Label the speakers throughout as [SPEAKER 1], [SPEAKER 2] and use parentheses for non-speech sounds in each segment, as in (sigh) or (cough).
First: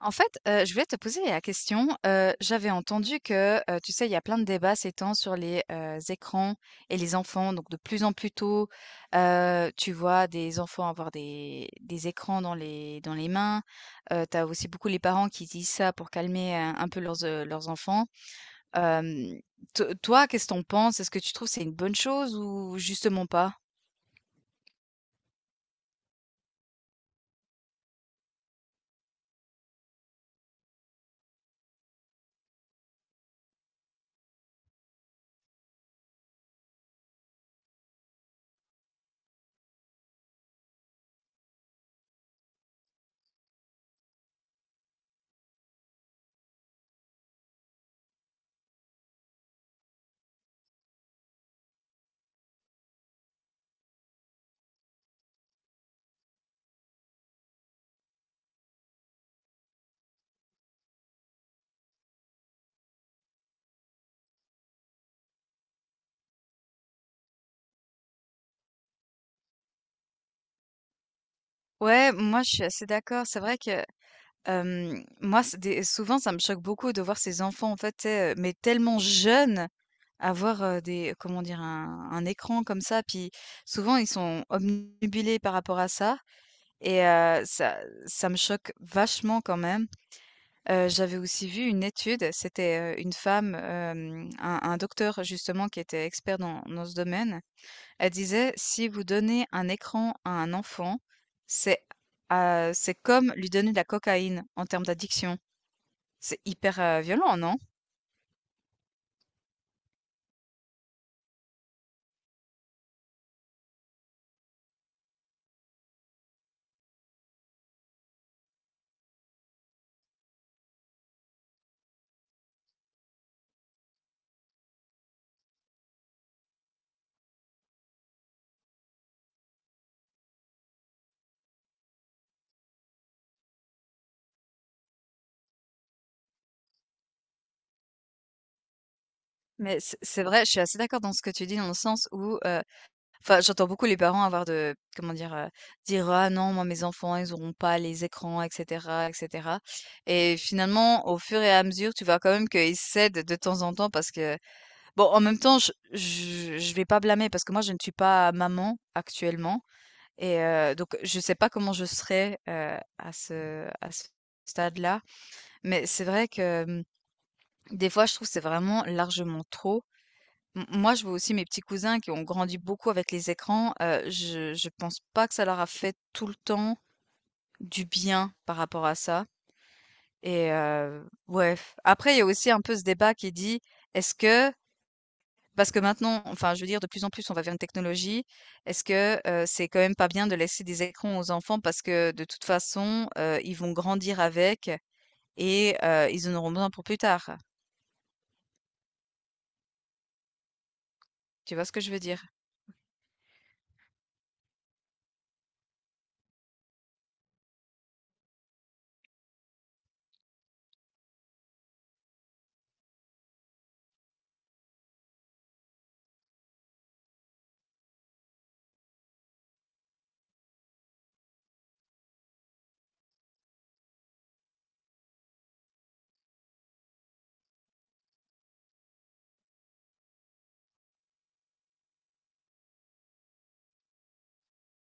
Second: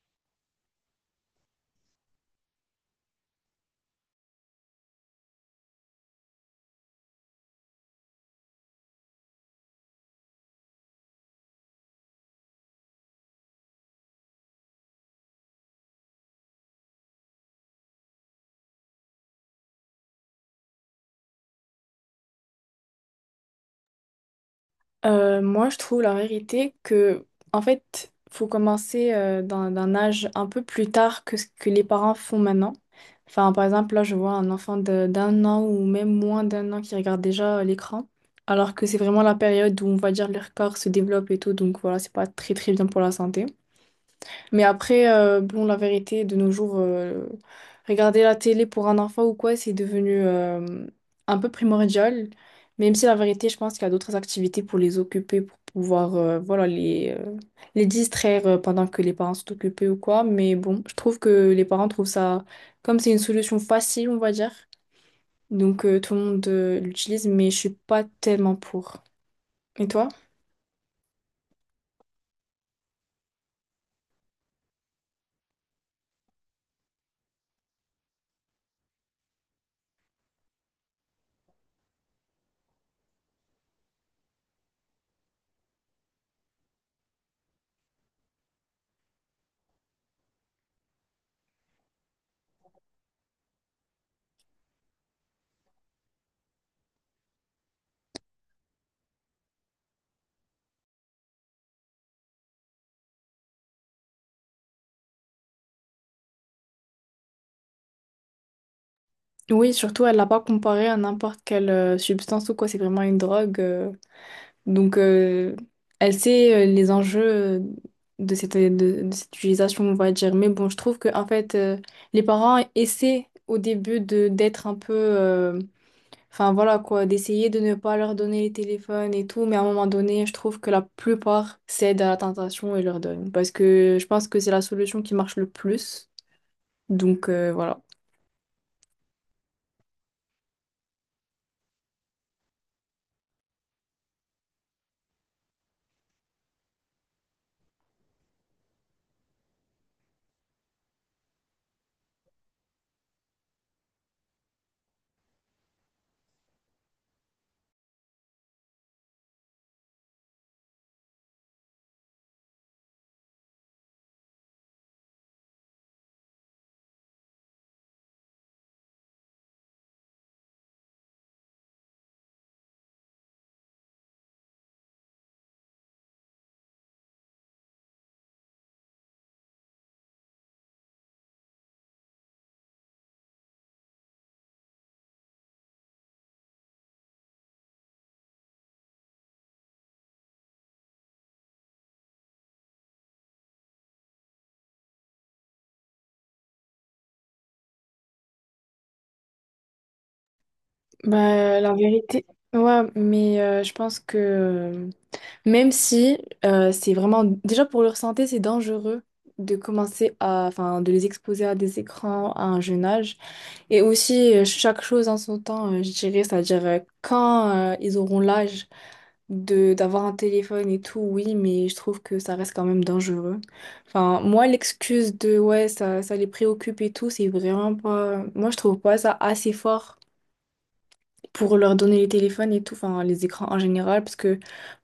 [SPEAKER 1] En fait, je voulais te poser la question, j'avais entendu que, tu sais, il y a plein de débats ces temps sur les, écrans et les enfants, donc de plus en plus tôt, tu vois des enfants avoir des écrans dans les mains. Tu as aussi beaucoup les parents qui disent ça pour calmer un peu leurs, leurs enfants. Hem, to Toi, qu'est-ce que tu penses? Est-ce que tu trouves que c'est une bonne chose ou justement pas?
[SPEAKER 2] Moi, je trouve la vérité que, en fait, faut commencer d'un âge un peu plus tard que ce que les parents font maintenant. Enfin, par exemple, là, je vois un enfant d'un an ou même moins d'un an qui regarde déjà l'écran, alors que c'est vraiment la période où, on va dire, leur corps se développe et tout, donc voilà, c'est pas très très bien pour la santé. Mais après, bon, la vérité, de nos jours, regarder la télé pour un enfant ou quoi, c'est devenu un peu primordial. Même si la vérité, je pense qu'il y a d'autres activités pour les occuper, pour pouvoir les distraire pendant que les parents sont occupés ou quoi. Mais bon, je trouve que les parents trouvent ça, comme c'est une solution facile, on va dire. Donc, tout le monde l'utilise, mais je suis pas tellement pour. Et toi?
[SPEAKER 1] Ouais, moi je suis assez d'accord. C'est vrai que moi c'est des souvent ça me choque beaucoup de voir ces enfants en fait, tu sais, mais tellement jeunes avoir, des comment dire? Un écran comme ça, puis souvent ils sont obnubilés par rapport à ça et ça me choque vachement quand même. J'avais aussi vu une étude, c'était, une femme, un docteur justement qui était expert dans ce domaine. Elle disait: «Si vous donnez un écran à un enfant, c'est, c'est comme lui donner de la cocaïne en termes d'addiction». C'est hyper, violent, non?
[SPEAKER 2] Oui, surtout, elle l'a pas comparé à n'importe quelle substance ou quoi, c'est vraiment une drogue. Donc, elle sait les enjeux euh, de cette, de, de cette utilisation, on va dire. Mais bon, je trouve que en fait, les parents essaient au début de d'être un peu, enfin voilà quoi, d'essayer de ne pas leur donner les téléphones et tout. Mais à un moment donné, je trouve que la plupart cèdent à la tentation et leur donnent. Parce que je pense que c'est la solution qui marche le plus. Donc, voilà.
[SPEAKER 1] C'est vrai, je suis assez d'accord dans ce que tu dis dans le sens où. Enfin, j'entends beaucoup les parents avoir de comment dire? Dire: «Ah non, moi mes enfants, ils n'auront pas les écrans et cetera et cetera». Et finalement, au fur et à mesure, tu vois quand même qu'ils cèdent de temps en temps parce que bon, en même temps, je vais pas blâmer parce que moi, je ne suis pas maman actuellement et donc je sais pas comment je serai, à ce stade-là. Mais c'est vrai que, des fois, je trouve que c'est vraiment largement trop. M Moi, je vois aussi mes petits cousins qui ont grandi beaucoup avec les écrans, je pense pas que ça leur a fait tout le temps du bien par rapport à ça et ouais, après il y a aussi un peu ce débat qui dit: «Est-ce que?» Parce que maintenant, enfin, je veux dire, de plus en plus, on va vers une technologie. Est-ce que, c'est quand même pas bien de laisser des écrans aux enfants parce que de toute façon, ils vont grandir avec et ils en auront besoin pour plus tard? Tu
[SPEAKER 2] Bah,
[SPEAKER 1] vois
[SPEAKER 2] la
[SPEAKER 1] ce que je veux dire?
[SPEAKER 2] vérité. Ouais, mais je pense que même si c'est vraiment, déjà pour leur santé, c'est dangereux de commencer à, enfin, de les exposer à des écrans à un jeune âge. Et aussi, chaque chose en son temps, je dirais, c'est-à-dire quand ils auront l'âge de d'avoir un téléphone et tout, oui, mais je trouve que ça reste quand même dangereux. Enfin, moi, l'excuse de, ouais, ça les préoccupe et tout, c'est vraiment pas, moi, je trouve pas ça assez fort pour leur donner les téléphones et tout, enfin les écrans en général, parce que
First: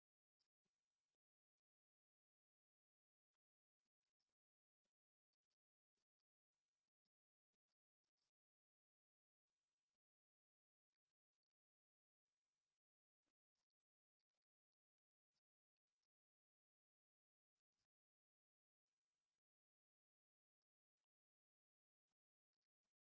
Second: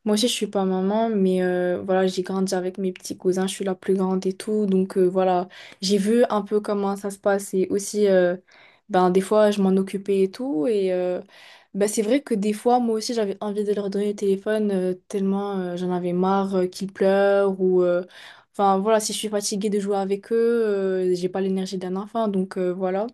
[SPEAKER 2] moi aussi je suis pas maman, mais voilà, j'ai grandi avec mes petits cousins, je suis la plus grande et tout, donc voilà, j'ai vu un peu comment ça se passe et aussi, ben des fois je m'en occupais et tout, et ben, c'est vrai que des fois moi aussi j'avais envie de leur donner le téléphone tellement j'en avais marre qu'ils pleurent Enfin voilà, si je suis fatiguée de jouer avec eux, j'ai pas l'énergie d'un enfant, donc voilà.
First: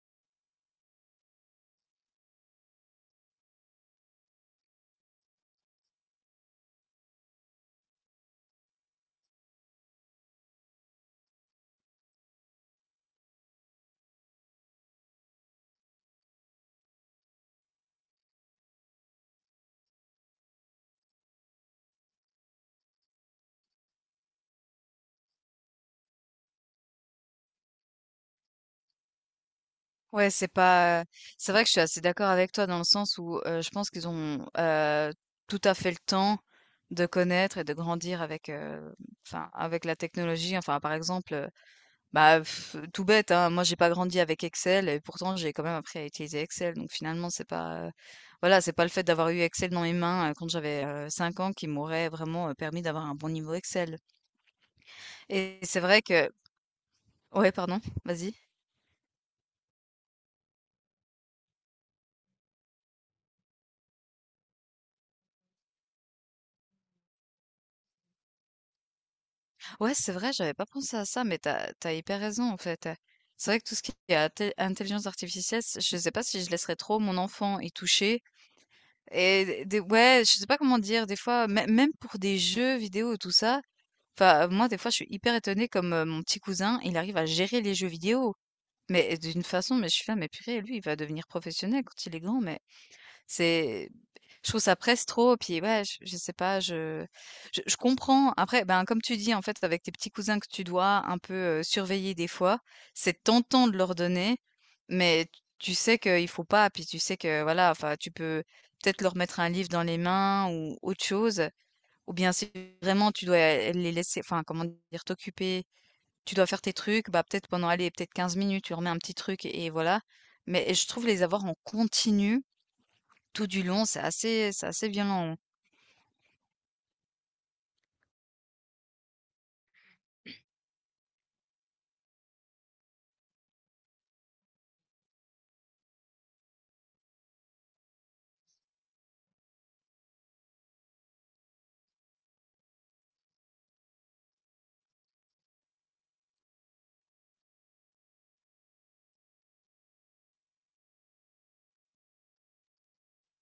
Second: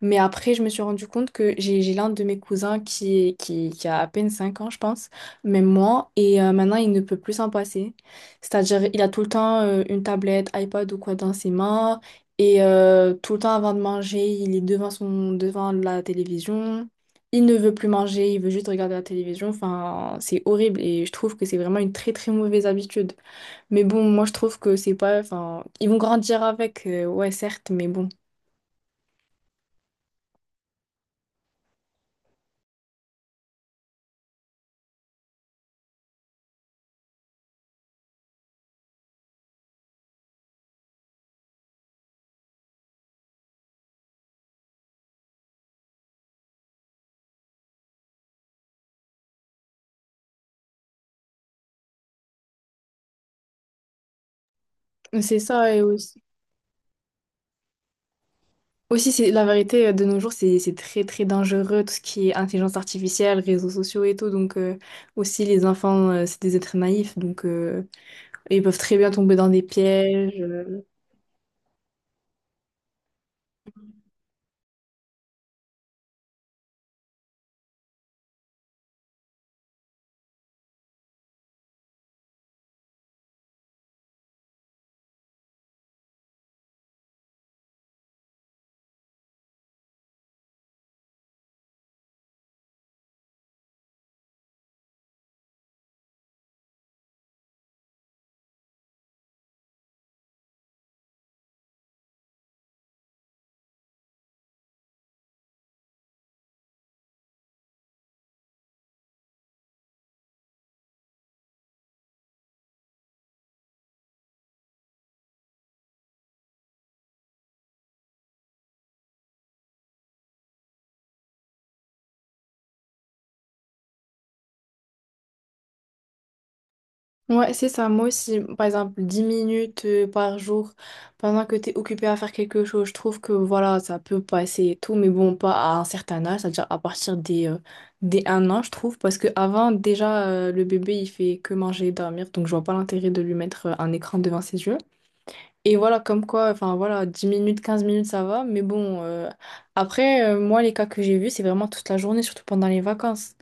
[SPEAKER 2] Mais après, je me suis rendu compte que j'ai l'un de mes cousins qui a à peine 5 ans, je pense, même moi, et maintenant il ne peut plus s'en passer. C'est-à-dire, il a tout le temps une tablette, iPad ou quoi dans ses mains, et tout le temps avant de manger, il est devant devant la télévision. Il ne veut plus manger, il veut juste regarder la télévision. Enfin, c'est horrible et je trouve que c'est vraiment une très très mauvaise habitude. Mais bon, moi je trouve que c'est pas. Enfin, ils vont grandir avec, ouais, certes, mais bon.
[SPEAKER 1] Ouais, c'est pas, C'est vrai que je suis assez d'accord avec toi dans le sens où, je pense qu'ils ont, tout à fait le temps de connaître et de grandir avec, enfin, avec la technologie. Enfin, par exemple, bah, pff, tout bête, hein, moi j'ai pas grandi avec Excel et pourtant j'ai quand même appris à utiliser Excel. Donc finalement, c'est pas, voilà, c'est pas le fait d'avoir eu Excel dans mes mains, quand j'avais, 5 ans qui m'aurait vraiment, permis d'avoir un bon niveau Excel.
[SPEAKER 2] C'est
[SPEAKER 1] Et
[SPEAKER 2] ça,
[SPEAKER 1] c'est
[SPEAKER 2] et
[SPEAKER 1] vrai
[SPEAKER 2] aussi.
[SPEAKER 1] que ouais, pardon? Vas-y.
[SPEAKER 2] Aussi, c'est la vérité, de nos jours, c'est très très dangereux, tout ce qui est intelligence artificielle, réseaux sociaux et tout. Donc, aussi, les enfants, c'est des êtres naïfs, donc ils peuvent très bien tomber dans des
[SPEAKER 1] Ouais, c'est vrai,
[SPEAKER 2] pièges.
[SPEAKER 1] j'avais pas pensé à ça, mais t'as as hyper raison, en fait. C'est vrai que tout ce qui est até intelligence artificielle, c je sais pas si je laisserais trop mon enfant y toucher. Et des ouais, je sais pas comment dire, des fois, mê même pour des jeux vidéo et tout ça, enfin, moi, des fois, je suis hyper étonnée comme, mon petit cousin, il arrive à gérer les jeux vidéo, mais d'une façon, mais je suis là: «Mais purée, lui, il va devenir professionnel quand il est grand, mais». C'est Je trouve ça presse trop, puis ouais, je sais pas, je comprends. Après, ben, comme tu dis, en fait, avec tes petits cousins que tu dois un peu, surveiller des fois, c'est tentant de leur donner, mais t tu sais qu'il faut pas, puis tu sais que voilà, enfin, tu peux peut-être leur mettre un livre dans les mains ou autre chose, ou bien si vraiment tu dois les laisser enfin, comment dire? T'occuper, tu dois faire tes trucs, bah, peut-être pendant, allez, peut-être 15 minutes, tu remets un petit truc et voilà. Mais je trouve les avoir en continu tout du long, c'est assez violent.
[SPEAKER 2] Ouais, c'est ça. Moi aussi, par exemple, 10 minutes par jour, pendant que tu es occupé à faire quelque chose, je trouve que voilà, ça peut passer et tout, mais bon, pas à un certain âge, c'est-à-dire à partir des un an, je trouve, parce que avant déjà, le bébé, il fait que manger et dormir, donc je vois pas l'intérêt de lui mettre un écran devant ses yeux. Et voilà, comme quoi, enfin voilà, 10 minutes, 15 minutes, ça va. Mais bon, après, moi, les cas que j'ai vus, c'est vraiment toute la journée, surtout pendant les vacances.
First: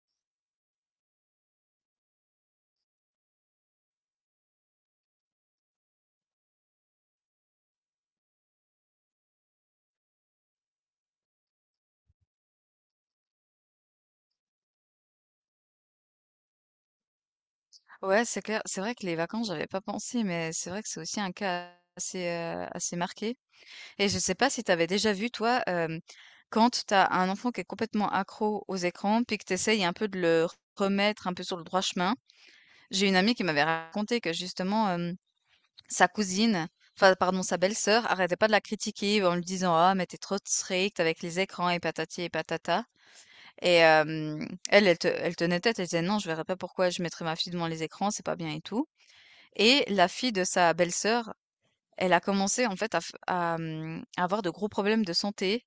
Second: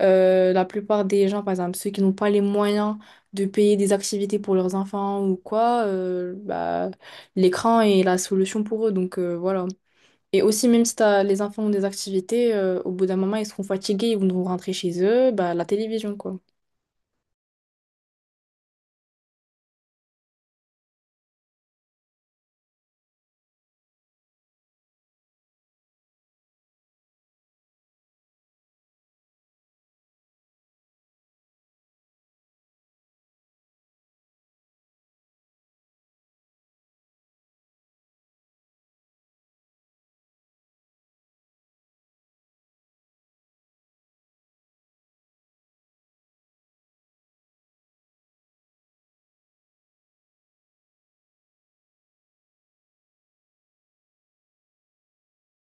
[SPEAKER 2] La plupart des gens, par exemple, ceux qui n'ont pas les moyens de payer des activités pour leurs enfants ou quoi, bah, l'écran est la solution pour eux. Donc, voilà. Et aussi, même si les enfants ont des activités, au bout d'un moment, ils seront fatigués, ils vont rentrer chez eux, bah, la télévision, quoi.
[SPEAKER 1] Ouais, c'est clair. C'est vrai que les vacances, j'avais pas pensé, mais c'est vrai que c'est aussi un cas assez, assez marqué. Et je sais pas si t'avais déjà vu toi, quand t'as un enfant qui est complètement accro aux écrans, puis que t'essayes un peu de le remettre un peu sur le droit chemin. J'ai une amie qui m'avait raconté que justement, sa cousine, enfin pardon, sa belle-sœur arrêtait pas de la critiquer en lui disant: «Ah mais t'es trop stricte avec les écrans et patati et patata». Et elle, elle te elle tenait tête, elle disait: «Non, je verrais pas pourquoi je mettrais ma fille devant les écrans, c'est pas bien et tout». Et la fille de sa belle-sœur, elle a commencé en fait à, à avoir de gros problèmes de santé,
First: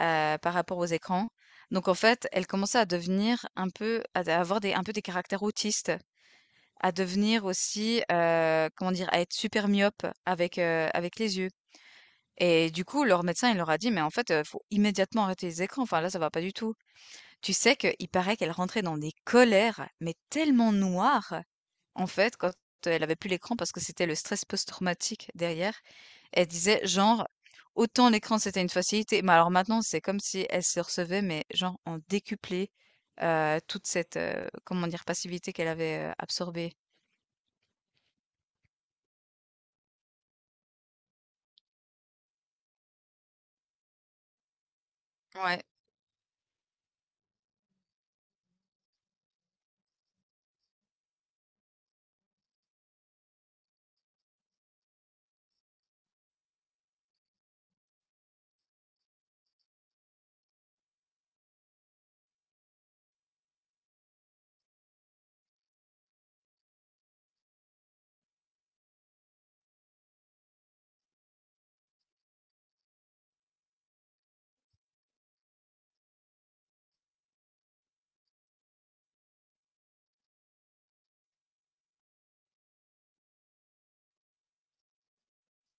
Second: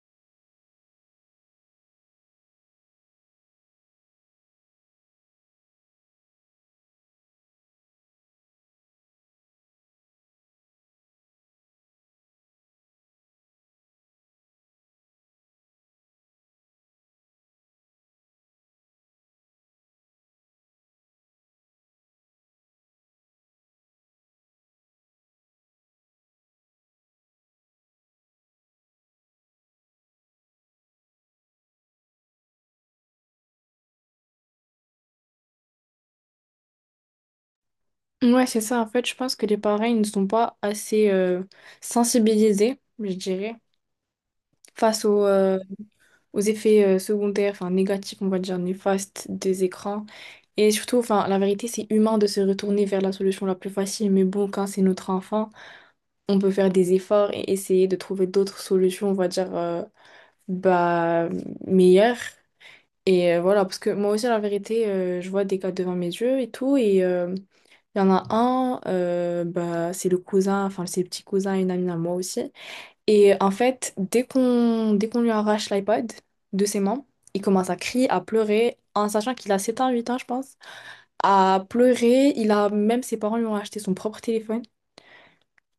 [SPEAKER 1] par rapport aux écrans. Donc en fait, elle commençait à devenir un peu à avoir des un peu des caractères autistes, à devenir aussi, comment dire? À être super myope avec, avec les yeux. Et du coup, leur médecin, il leur a dit: «Mais en fait, faut immédiatement arrêter les écrans, enfin là, ça va pas du tout». Tu sais qu'il paraît qu'elle rentrait dans des colères, mais tellement noires, en fait, quand elle avait plus l'écran parce que c'était le stress post-traumatique derrière. Elle disait genre, autant l'écran c'était une facilité, mais alors maintenant c'est comme si elle se recevait, mais genre en décuplé toute cette, comment dire, passivité qu'elle avait absorbée.
[SPEAKER 2] Ouais, c'est ça. En fait, je pense que les parents, ils ne sont pas assez sensibilisés, je dirais, face aux,
[SPEAKER 1] Ouais.
[SPEAKER 2] aux effets secondaires, enfin négatifs, on va dire néfastes des écrans. Et surtout, enfin, la vérité, c'est humain de se retourner vers la solution la plus facile, mais bon, quand c'est notre enfant, on peut faire des efforts et essayer de trouver d'autres solutions, on va dire, bah, meilleures. Et voilà, parce que moi aussi, la vérité, je vois des cas devant mes yeux et tout, et il y en a un, bah, c'est le cousin, enfin, c'est le petit cousin, une amie à moi aussi. Et en fait, dès qu'on lui arrache l'iPod de ses mains, il commence à crier, à pleurer, en sachant qu'il a 7 ans, 8 ans, je pense, à pleurer. Il a même ses parents lui ont acheté son propre téléphone.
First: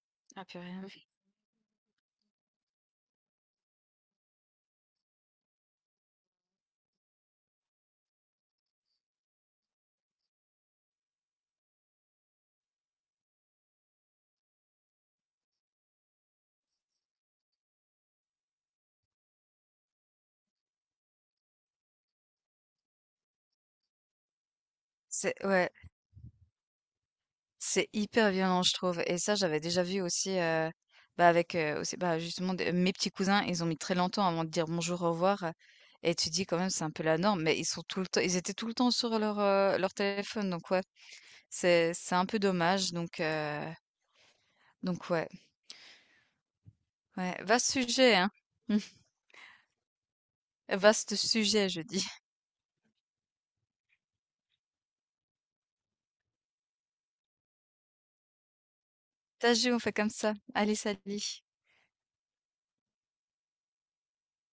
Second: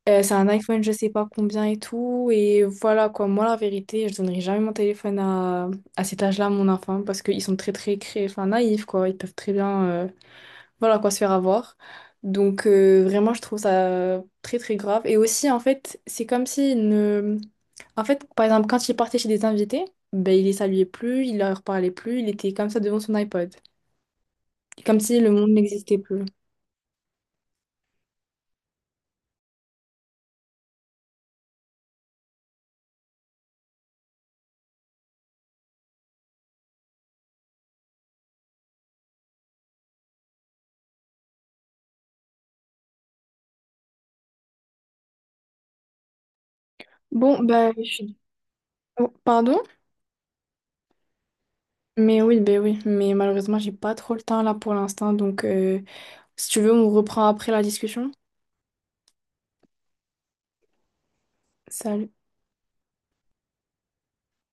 [SPEAKER 2] C'est
[SPEAKER 1] Ah
[SPEAKER 2] un iPhone, je
[SPEAKER 1] purée.
[SPEAKER 2] sais pas combien et tout. Et voilà quoi, moi la vérité, je donnerai jamais mon téléphone à cet âge-là à mon enfant parce qu'ils sont très très enfin, naïfs quoi. Ils peuvent très bien voilà quoi se faire avoir. Donc, vraiment, je trouve ça très très grave. Et aussi en fait, c'est comme si en fait, par exemple, quand il partait chez des invités, ben, il les saluait plus, il leur parlait plus, il était comme ça devant son iPod. Comme si le
[SPEAKER 1] C'est,
[SPEAKER 2] monde
[SPEAKER 1] ouais.
[SPEAKER 2] n'existait plus.
[SPEAKER 1] C'est hyper violent, je trouve et ça, j'avais déjà vu aussi, bah, avec, aussi, bah, justement des mes petits cousins, ils ont mis très longtemps avant de dire «bonjour, au revoir» et tu dis quand même c'est un peu la norme, mais ils étaient tout le temps sur leur, leur téléphone. Donc ouais, c'est un peu dommage donc ouais, ouais,
[SPEAKER 2] Bon,
[SPEAKER 1] vaste
[SPEAKER 2] ben, je
[SPEAKER 1] sujet,
[SPEAKER 2] suis.
[SPEAKER 1] hein? (laughs)
[SPEAKER 2] Oh, pardon?
[SPEAKER 1] Vaste sujet, je dis.
[SPEAKER 2] Mais oui, ben oui. Mais malheureusement, j'ai pas trop le temps là pour l'instant. Donc, si tu veux, on reprend après la discussion.
[SPEAKER 1] Ça joue, on fait comme ça. Allez, salut.
[SPEAKER 2] Salut.